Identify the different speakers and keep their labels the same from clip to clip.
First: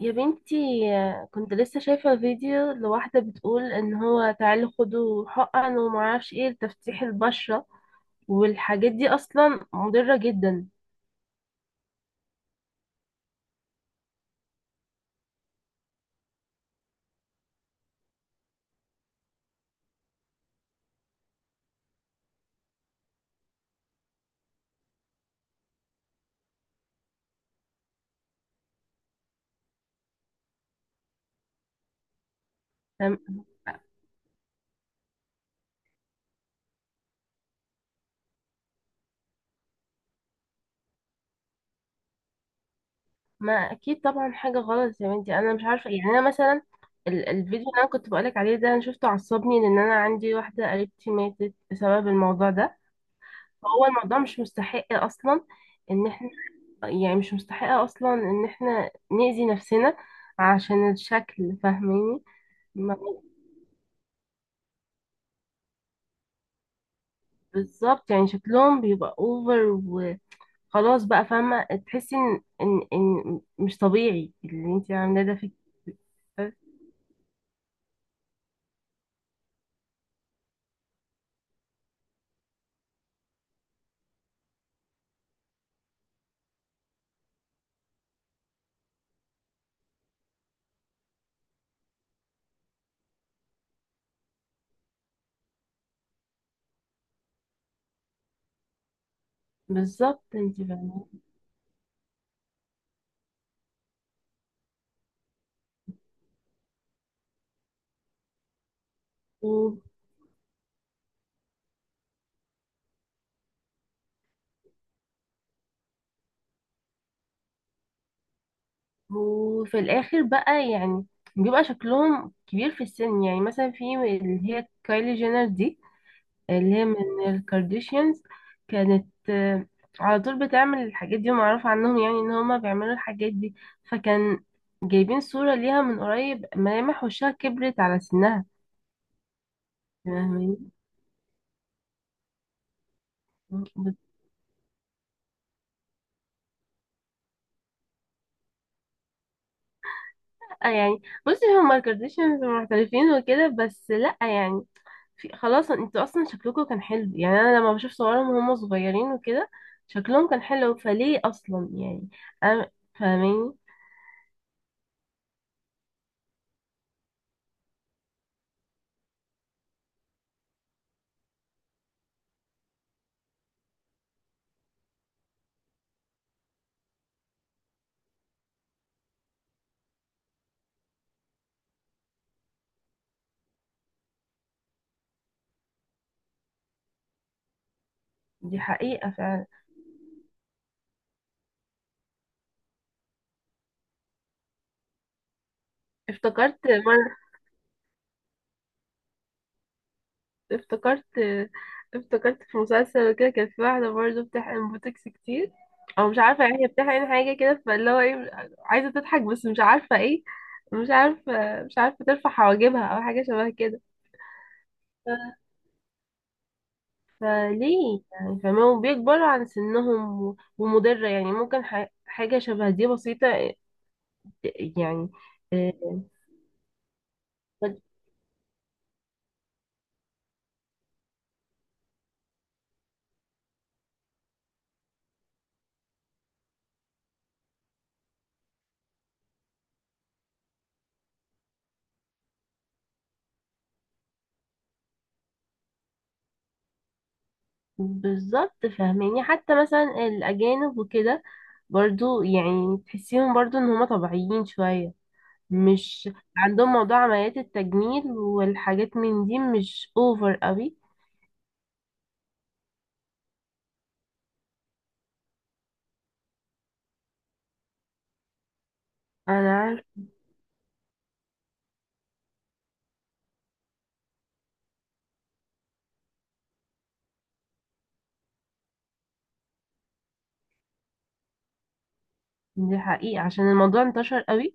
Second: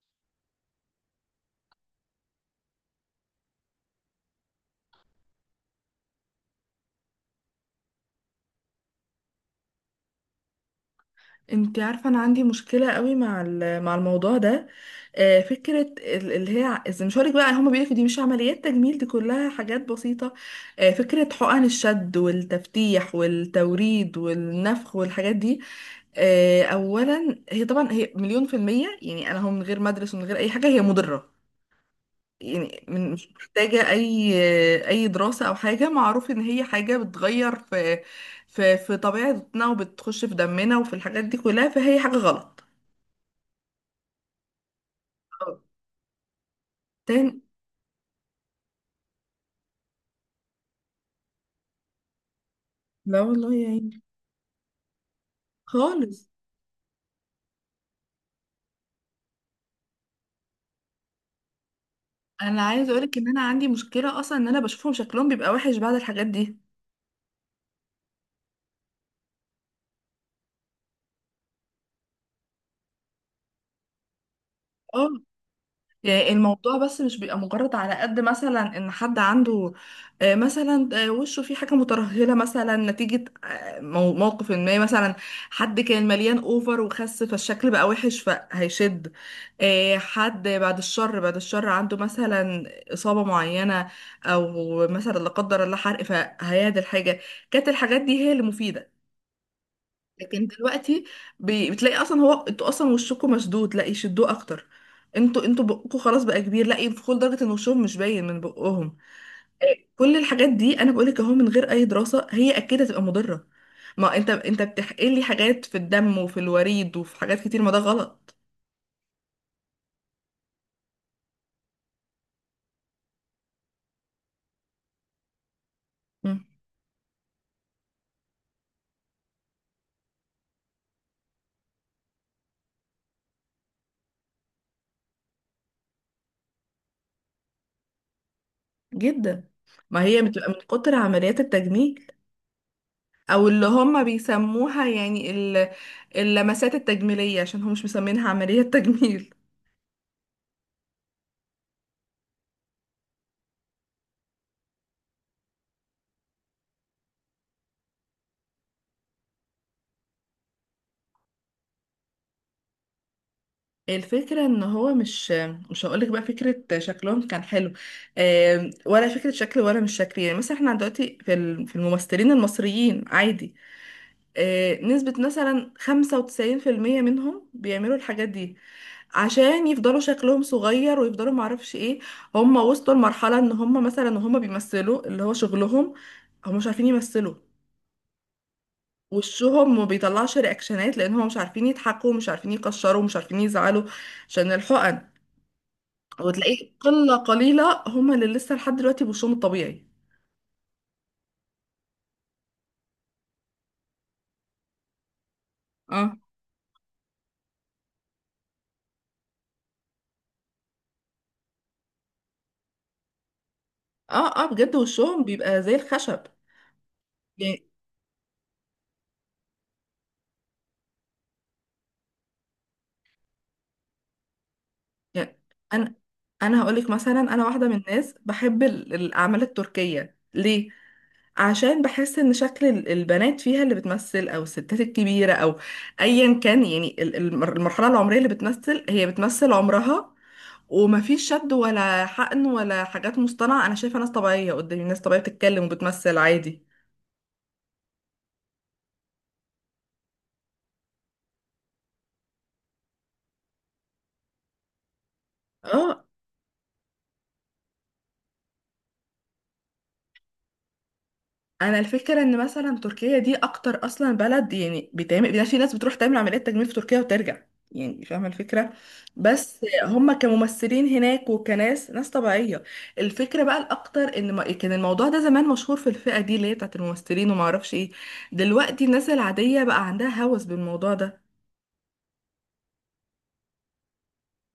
Speaker 1: يا بنتي، كنت لسه شايفة فيديو لواحدة بتقول ان هو تعالوا خدوا حقن ومعرفش ايه لتفتيح البشرة، والحاجات دي اصلا مضرة جدا.
Speaker 2: انت عارفة انا عندي مشكلة قوي مع الموضوع ده. فكرة اللي هي إذا مش هقولك بقى، هما بيقولك دي مش عمليات تجميل، دي كلها حاجات بسيطة. فكرة حقن الشد والتفتيح والتوريد والنفخ والحاجات دي. اولا هي طبعا هي مليون في المية، يعني انا هم من غير ما ادرس ومن غير اي حاجة هي مضرة. يعني من مش
Speaker 1: فم-
Speaker 2: محتاجة أي دراسة أو حاجة، معروف إن هي حاجة بتغير في طبيعتنا وبتخش في دمنا وفي الحاجات دي كلها، فهي حاجة غلط.
Speaker 1: ما اكيد طبعا حاجة غلط يا بنتي، انا
Speaker 2: أه.
Speaker 1: مش عارفة إيه. يعني انا مثلا
Speaker 2: تاني.
Speaker 1: الفيديو اللي انا كنت بقولك عليه ده انا شفته عصبني لان انا عندي واحدة قريبتي ماتت بسبب الموضوع ده.
Speaker 2: لا والله يا
Speaker 1: هو
Speaker 2: عيني.
Speaker 1: الموضوع مش مستحق اصلا ان
Speaker 2: خالص.
Speaker 1: احنا، يعني مش مستحق اصلا ان احنا نأذي نفسنا عشان الشكل، فاهماني؟
Speaker 2: أنا عايزة أقولك
Speaker 1: ما-
Speaker 2: إن أنا عندي مشكلة أصلا إن أنا بشوفهم شكلهم بيبقى وحش بعد الحاجات دي.
Speaker 1: بالظبط، يعني شكلهم بيبقى اوفر وخلاص بقى، فاهمة؟ تحسي ان ان مش طبيعي اللي انت
Speaker 2: اه.
Speaker 1: عاملاه ده فيك.
Speaker 2: يعني الموضوع بس مش بيبقى مجرد على قد مثلا ان حد عنده، مثلا وشه فيه حاجه مترهله مثلا نتيجه موقف ما، مثلا حد كان مليان اوفر وخس فالشكل بقى وحش فهيشد، حد بعد الشر بعد الشر عنده مثلا اصابه معينه، او مثلا لا قدر الله حرق فهيعدل حاجه. كانت الحاجات دي هي اللي مفيده.
Speaker 1: بالظبط،
Speaker 2: لكن
Speaker 1: انت
Speaker 2: دلوقتي
Speaker 1: فاهمة.
Speaker 2: بتلاقي اصلا، هو انتوا اصلا وشكم مشدود لا يشدوه اكتر، انتوا بقكم خلاص بقى كبير لا ينفخوا لدرجه ان وشهم مش باين من بقهم.
Speaker 1: و-
Speaker 2: كل الحاجات دي انا بقولك اهو، من غير اي دراسه هي اكيد هتبقى مضره. ما انت بتحقن لي حاجات في الدم وفي الوريد وفي حاجات كتير، ما ده غلط.
Speaker 1: وفي الاخر بقى يعني بيبقى شكلهم كبير في السن، يعني مثلا في اللي هي كايلي جينر دي،
Speaker 2: مم.
Speaker 1: اللي هي من الكارديشيانز، كانت على طول بتعمل الحاجات دي، ومعروف عنهم يعني ان هما بيعملوا الحاجات دي. فكان جايبين صورة ليها من قريب، ملامح وشها كبرت على سنها.
Speaker 2: جدا. ما هي بتبقى من
Speaker 1: فاهماني؟
Speaker 2: كتر عمليات التجميل، او اللي
Speaker 1: بت-
Speaker 2: هم بيسموها يعني اللمسات التجميليه، عشان هم مش مسمينها عمليه تجميل.
Speaker 1: يعني بصي، هما الكارديشيانز محترفين وكده، بس لأ يعني، في خلاص، انتوا اصلا شكلكم كان حلو. يعني انا لما بشوف صورهم وهم صغيرين وكده، شكلهم كان حلو، فليه اصلا يعني؟ انا فاهماني؟
Speaker 2: الفكرة ان هو مش هقولك بقى فكرة شكلهم كان حلو، ولا فكرة شكل ولا مش شكل. يعني مثلا احنا دلوقتي في في الممثلين المصريين عادي، نسبة مثلا 95% منهم بيعملوا الحاجات دي عشان يفضلوا شكلهم صغير ويفضلوا معرفش ايه. هم وصلوا لمرحلة ان هم مثلا وهم بيمثلوا اللي هو شغلهم، هم مش عارفين يمثلوا.
Speaker 1: دي حقيقة فعلا.
Speaker 2: وشهم ما بيطلعش رياكشنات لان هم مش عارفين يضحكوا، مش عارفين يكشروا، مش عارفين يزعلوا، عشان الحقن.
Speaker 1: افتكرت
Speaker 2: وتلاقيه قلة
Speaker 1: مرة،
Speaker 2: قليلة هما اللي لسه لحد دلوقتي بوشهم الطبيعي.
Speaker 1: افتكرت افتكرت في مسلسل كده كان في واحدة برضه بتحقن بوتوكس كتير، او
Speaker 2: اه،
Speaker 1: مش عارفة يعني هي بتحقن حاجة كده، فاللي هو ايه، عايزة تضحك بس مش عارفة ايه، مش عارفة ترفع حواجبها او حاجة شبه كده.
Speaker 2: اه، اه، بجد وشهم
Speaker 1: ف-
Speaker 2: بيبقى زي الخشب. يعني
Speaker 1: فليه يعني؟ فما وبيكبروا عن سنهم ومضرة يعني، ممكن حاجة شبه دي بسيطة يعني.
Speaker 2: يعني
Speaker 1: آه،
Speaker 2: انا انا هقولك مثلا، انا واحدة من الناس بحب الاعمال التركية، ليه؟ عشان بحس ان شكل البنات فيها اللي بتمثل، او الستات الكبيرة، او ايا كان، يعني المرحلة العمرية اللي بتمثل هي بتمثل عمرها، ومفيش شد ولا حقن ولا حاجات مصطنعة. انا شايفة ناس طبيعية قدامي، ناس طبيعية بتتكلم وبتمثل عادي.
Speaker 1: بالظبط، فاهماني؟ حتى مثلا الأجانب وكده برضو يعني تحسيهم برضو ان هما طبيعيين شوية،
Speaker 2: اه.
Speaker 1: مش عندهم موضوع عمليات التجميل والحاجات من دي مش اوفر قوي.
Speaker 2: انا الفكره ان مثلا تركيا دي اكتر اصلا بلد، يعني بيتعمل، يعني في ناس بتروح تعمل عمليات تجميل في تركيا وترجع، يعني فاهمه الفكره.
Speaker 1: انا
Speaker 2: بس
Speaker 1: عارف.
Speaker 2: هم كممثلين هناك وكناس، ناس طبيعيه. الفكره بقى الاكتر ان كان الموضوع ده زمان مشهور في الفئه دي اللي هي بتاعت الممثلين وما اعرفش ايه، دلوقتي الناس العاديه بقى عندها هوس بالموضوع ده.
Speaker 1: دي حقيقة، عشان الموضوع انتشر قوي.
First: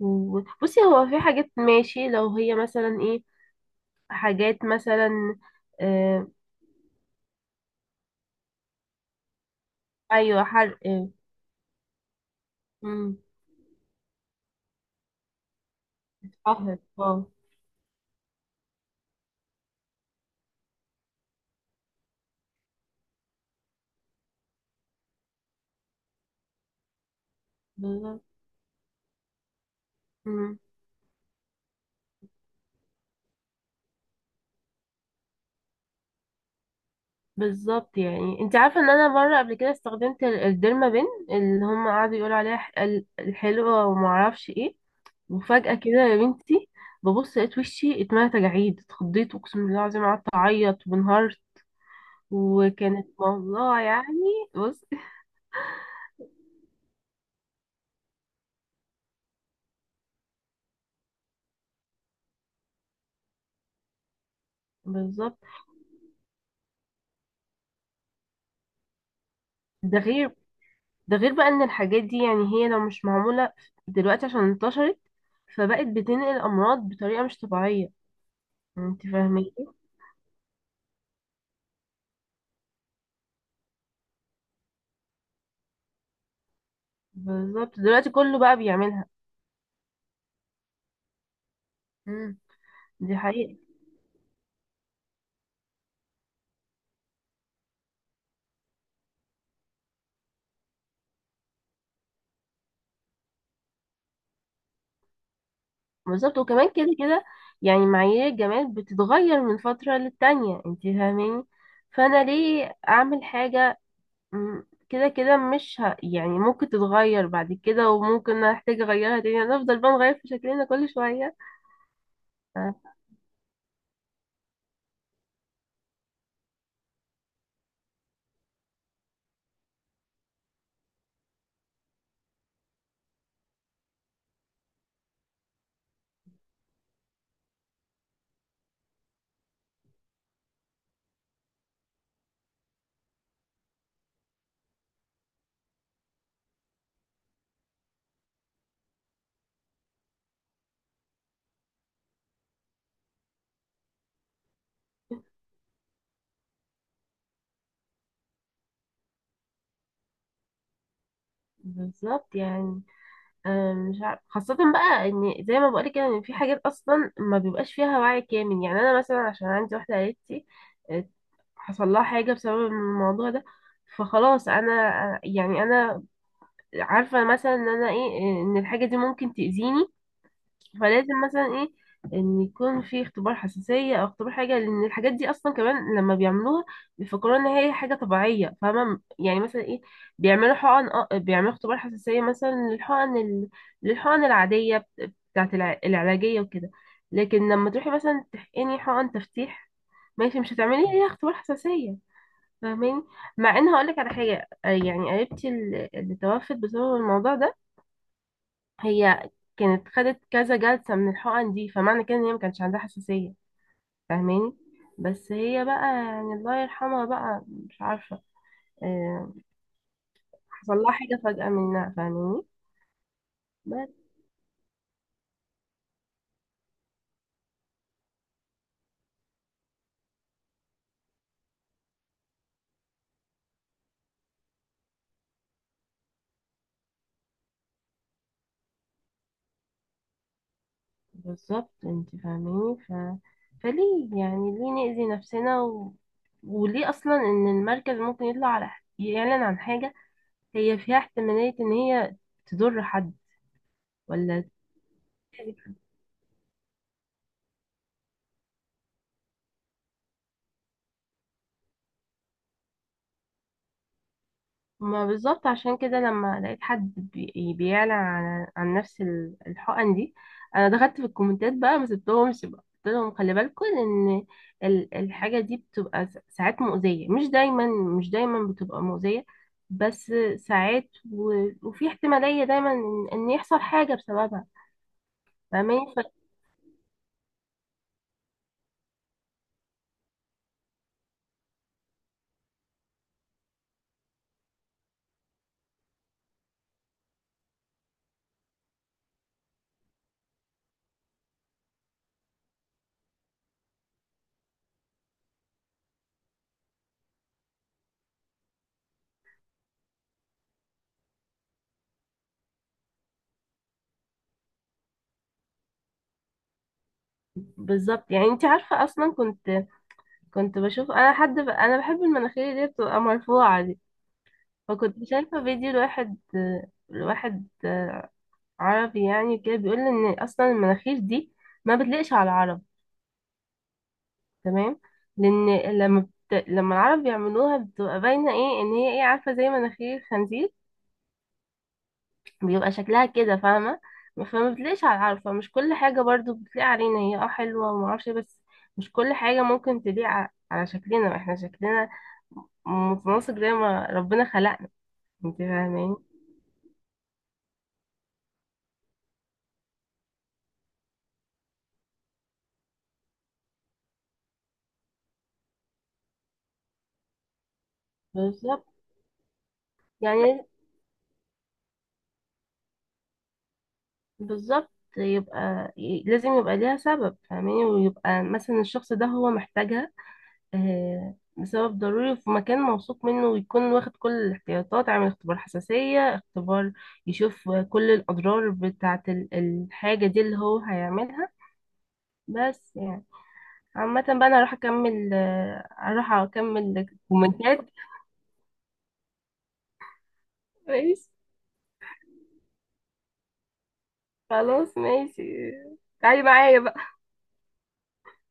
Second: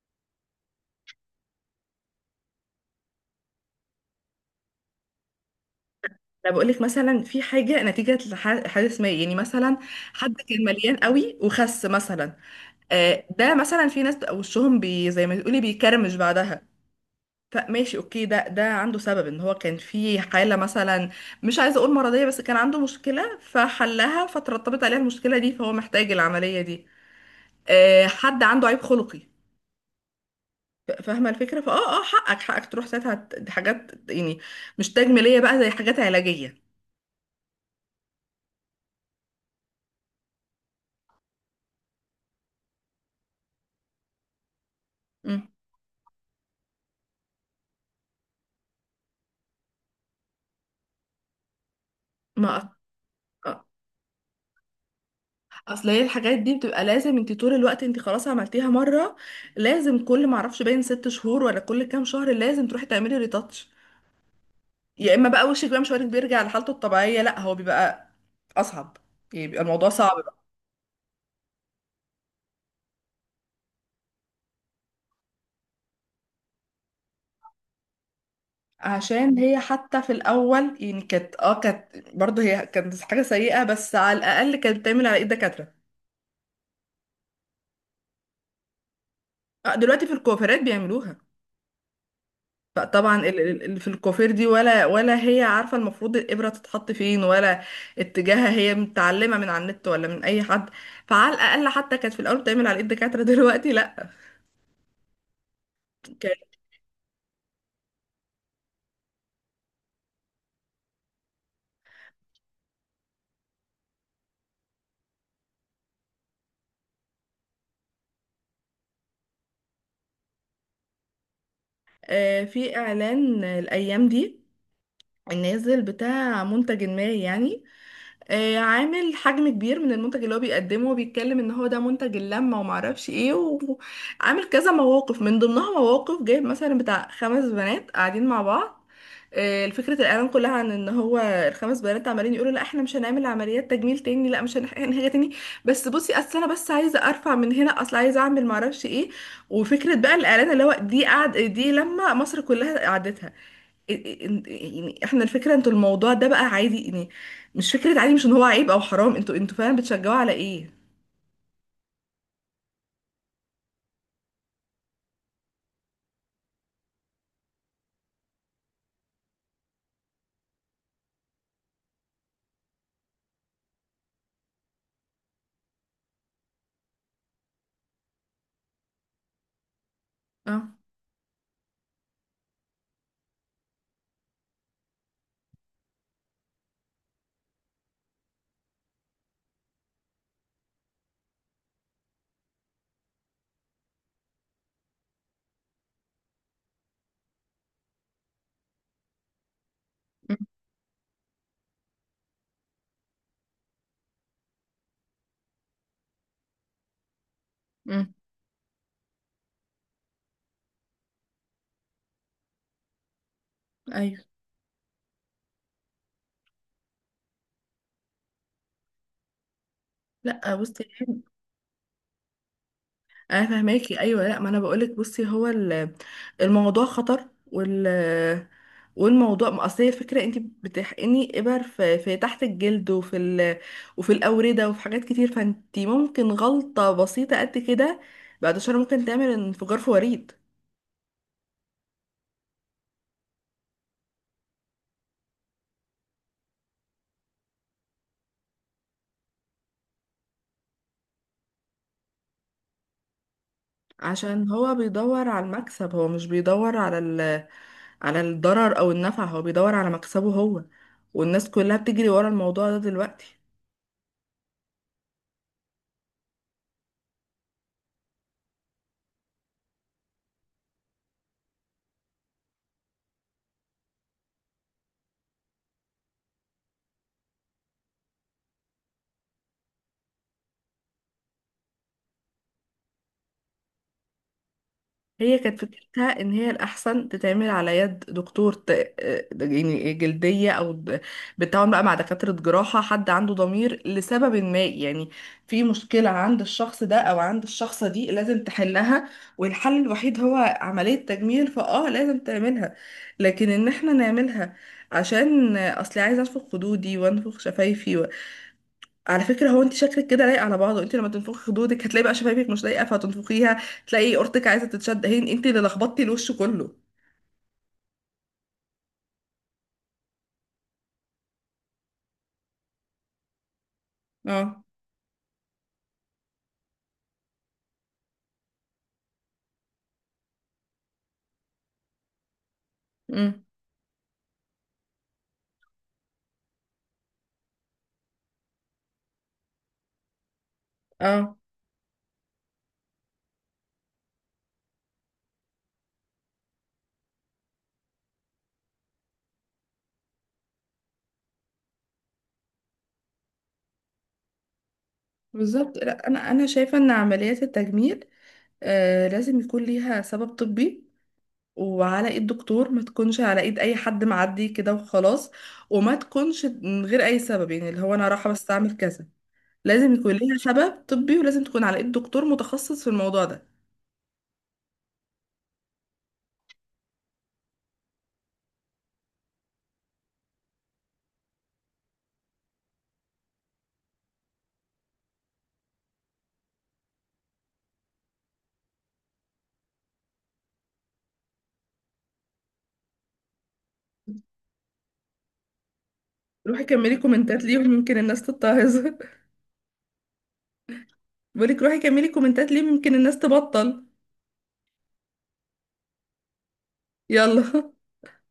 Speaker 1: وبصي، هو في حاجات ماشي، لو هي مثلا ايه، حاجات مثلا آه.
Speaker 2: انا بقول لك مثلا، في حاجه نتيجه حادث ما، يعني مثلا حد
Speaker 1: ايوه
Speaker 2: كان
Speaker 1: حرق.
Speaker 2: مليان قوي وخس مثلا،
Speaker 1: امم.
Speaker 2: ده مثلا في ناس بقى وشهم بي زي ما تقولي بيكرمش
Speaker 1: اه، آه،
Speaker 2: بعدها.
Speaker 1: بالظبط.
Speaker 2: ماشي، اوكي، ده عنده سبب، ان هو كان في حالة مثلا، مش عايزة اقول مرضية، بس كان عنده مشكلة فحلها فترتبت عليها المشكلة دي، فهو محتاج العملية دي.
Speaker 1: مم.
Speaker 2: حد عنده عيب خلقي، فاهمة الفكرة فاه، اه حقك حقك تروح ساعتها دي حاجات يعني مش تجميلية بقى، زي حاجات علاجية.
Speaker 1: بالظبط، يعني انت عارفه ان انا مره قبل كده استخدمت الديرما بين، اللي هم قعدوا يقولوا عليها الحلوه وما اعرفش ايه،
Speaker 2: مم.
Speaker 1: وفجأة كده يا بنتي ببص لقيت وشي اتملى تجاعيد، اتخضيت، اقسم بالله العظيم قعدت اعيط وانهارت.
Speaker 2: ما
Speaker 1: وكانت
Speaker 2: آه،
Speaker 1: والله يعني، بص.
Speaker 2: اصل هي الحاجات دي بتبقى لازم، انت طول الوقت انت خلاص عملتيها مرة، لازم كل ما اعرفش باين 6 شهور ولا كل كام شهر لازم تروحي تعملي ريتاتش. يا اما
Speaker 1: بالظبط.
Speaker 2: بقى وشك بقى مش وارد بيرجع لحالته الطبيعيه، لا هو بيبقى اصعب، يعني بيبقى الموضوع
Speaker 1: ده
Speaker 2: صعب
Speaker 1: غير،
Speaker 2: بقى.
Speaker 1: ده غير بقى ان الحاجات دي يعني هي لو مش معمولة دلوقتي، عشان انتشرت فبقت بتنقل امراض بطريقة مش طبيعية، انت
Speaker 2: عشان
Speaker 1: فاهمة؟
Speaker 2: هي حتى في الاول يعني كانت اه، كانت برضه هي كانت حاجه سيئه، بس على الاقل كانت بتعمل على ايد دكاتره.
Speaker 1: بالظبط، دلوقتي كله بقى بيعملها.
Speaker 2: دلوقتي في الكوافيرات بيعملوها،
Speaker 1: مم.
Speaker 2: فطبعا
Speaker 1: دي
Speaker 2: ال-
Speaker 1: حقيقة.
Speaker 2: ال- ال- في الكوافير دي ولا هي عارفه المفروض الابره تتحط فين، ولا اتجاهها، هي متعلمه من على النت ولا من اي حد. فعلى الاقل حتى كانت في الاول بتعمل على ايد دكاتره دلوقتي لا. كان
Speaker 1: بالظبط، وكمان كده كده يعني معايير الجمال بتتغير من فترة للتانية، انت فاهماني؟ فانا ليه اعمل حاجة؟ مم. كده كده مش ه... يعني ممكن تتغير بعد كده، وممكن احتاج اغيرها تاني، يعني هنفضل بقى نغير في شكلنا كل شوية. آه،
Speaker 2: في اعلان الايام دي نازل بتاع منتج ما، يعني عامل حجم كبير من المنتج اللي هو بيقدمه، وبيتكلم ان هو ده منتج اللمة ومعرفش ايه، وعامل كذا مواقف، من ضمنها مواقف جايب مثلا بتاع خمس بنات قاعدين مع بعض. الفكرة الإعلان كلها عن إن هو الخمس بنات عمالين يقولوا لا إحنا مش هنعمل عمليات تجميل تاني، لا مش هنحاجة تاني، بس بصي أصل أنا بس عايزة أرفع من هنا، أصل عايزة أعمل معرفش إيه. وفكرة بقى الإعلان اللي هو دي قعد، دي لما مصر كلها قعدتها. يعني احنا الفكره انتوا الموضوع ده بقى عادي يعني، مش فكره عادي، مش ان هو عيب او حرام، انتوا فعلا بتشجعوا على ايه.
Speaker 1: بالظبط يعني. مش عارف، خاصة بقى ان زي ما بقولك كده ان في حاجات اصلا ما بيبقاش فيها وعي كامل. يعني انا مثلا عشان عندي واحدة قريبتي آه، حصل لها حاجة بسبب الموضوع ده. فخلاص انا، يعني انا عارفة مثلا ان انا ايه، ان الحاجة دي ممكن تأذيني.
Speaker 2: اه.
Speaker 1: فلازم مثلا ايه، ان يكون في اختبار حساسية او اختبار حاجة، لان الحاجات دي اصلا كمان لما بيعملوها بيفكروا ان هي حاجة طبيعية. فاهمة يعني؟ مثلا ايه، بيعملوا حقن، اه بيعملوا اختبار حساسية مثلا للحقن للحقن العادية بتاعت العلاجية وكده، لكن لما تروحي مثلا تحقني حقن تفتيح،
Speaker 2: مم.
Speaker 1: ماشي مش هتعملي ليها اختبار حساسية. فاهماني؟ مع ان هقولك على حاجة، يعني قريبتي اللي توفت بسبب الموضوع ده،
Speaker 2: مم.
Speaker 1: هي كانت خدت كذا جلسة من الحقن دي، فمعنى كده ان هي ما كانش عندها حساسية.
Speaker 2: ايوه.
Speaker 1: فاهماني؟ بس هي بقى يعني الله يرحمها بقى، مش عارفة، آه،
Speaker 2: لا
Speaker 1: حصل
Speaker 2: بصي،
Speaker 1: لها حاجة فجأة منها، فاهماني؟
Speaker 2: انا فاهماكي،
Speaker 1: بس
Speaker 2: ايوه. لا ما انا بقولك، بصي هو الموضوع خطر، وال والموضوع ما اصل هي الفكره، انت بتحقني ابر في تحت الجلد وفي ال... وفي الاورده وفي حاجات كتير، فانت ممكن غلطه بسيطه قد كده بعد شهر ممكن تعمل انفجار في وريد.
Speaker 1: بالظبط، انت فاهماني؟ فليه يعني؟ ليه نأذي نفسنا؟ وليه اصلا ان المركز ممكن يطلع على، يعلن عن حاجة هي فيها احتمالية ان هي تضر حد، ولا؟
Speaker 2: عشان هو بيدور على المكسب، هو مش بيدور على ال... على الضرر او النفع، هو بيدور على مكسبه هو، والناس كلها بتجري ورا الموضوع ده دلوقتي.
Speaker 1: ما بالظبط، عشان كده لما لقيت حد يعني بيعلن عن نفس الحقن دي، انا دخلت في الكومنتات بقى، ما سبتهمش بقى، قلت لهم خلي بالكم ان الحاجه دي بتبقى ساعات مؤذيه، مش دايما، مش دايما بتبقى مؤذيه، بس ساعات. وفي احتماليه دايما ان إن يحصل حاجه بسببها.
Speaker 2: هي كانت
Speaker 1: فاهماني؟
Speaker 2: فكرتها ان هي الاحسن تتعمل على يد دكتور ت... يعني جلديه او بالتعاون بقى مع دكاتره جراحه، حد عنده ضمير لسبب ما، يعني في مشكله عند الشخص ده او عند الشخصه دي لازم تحلها، والحل الوحيد هو عمليه تجميل، فاه لازم تعملها. لكن ان احنا نعملها عشان اصلي عايزه انفخ خدودي وانفخ شفايفي، على فكرة هو انت شكلك كده لايق على بعضه، انت لما تنفخي خدودك هتلاقي بقى شفايفك مش لايقة فهتنفخيها، تلاقي قرطك عايزة تتشد، هي انت اللي لخبطتي الوش كله.
Speaker 1: بالظبط، يعني انت عارفه اصلا كنت، كنت بشوف انا حد انا بحب المناخير اللي هي بتبقى مرفوعه دي،
Speaker 2: اه.
Speaker 1: فكنت شايفه فيديو لواحد، لواحد عربي يعني كده بيقول ان اصلا المناخير دي ما بتليقش على العرب،
Speaker 2: امم.
Speaker 1: تمام؟ لان لما لما العرب بيعملوها بتبقى باينه ايه، ان هي ايه، عارفه، زي مناخير خنزير
Speaker 2: اه
Speaker 1: بيبقى شكلها كده، فاهمه؟ فما بتليقش على العرب. فمش كل حاجه برضو بتليق علينا، هي اه حلوه وما اعرفش إيه، بس مش كل حاجه ممكن تليق على شكلنا، احنا شكلنا متناسق زي ما ربنا خلقنا، انت
Speaker 2: بالظبط.
Speaker 1: فاهمين؟
Speaker 2: لا، انا شايفة ان عمليات التجميل آه لازم يكون ليها سبب طبي، وعلى ايد دكتور، ما تكونش على ايد اي حد معدي كده وخلاص، وما تكونش من غير اي سبب، يعني اللي هو انا رايحة بس
Speaker 1: بالظبط
Speaker 2: اعمل كذا. لازم يكون ليها
Speaker 1: يعني.
Speaker 2: سبب طبي، ولازم تكون على ايد دكتور متخصص في الموضوع ده.
Speaker 1: بالظبط، يبقى لازم يبقى ليها سبب، فاهماني؟ ويبقى مثلا الشخص ده هو محتاجها، لسبب ضروري، في مكان موثوق منه، ويكون واخد كل الاحتياطات، عامل اختبار حساسية، اختبار يشوف كل الأضرار بتاعة الحاجة دي اللي هو هيعملها. بس يعني عامة بقى، أنا هروح أكمل، هروح
Speaker 2: روحي
Speaker 1: أكمل
Speaker 2: كملي كومنتات ليهم
Speaker 1: كومنتات.
Speaker 2: يمكن الناس تتعظ
Speaker 1: ماشي،
Speaker 2: بقولك روحي كملي كومنتات ليه ممكن الناس تبطل.
Speaker 1: خلاص ماشي، تعالي معايا
Speaker 2: يلا.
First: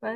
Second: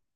Speaker 1: بقى.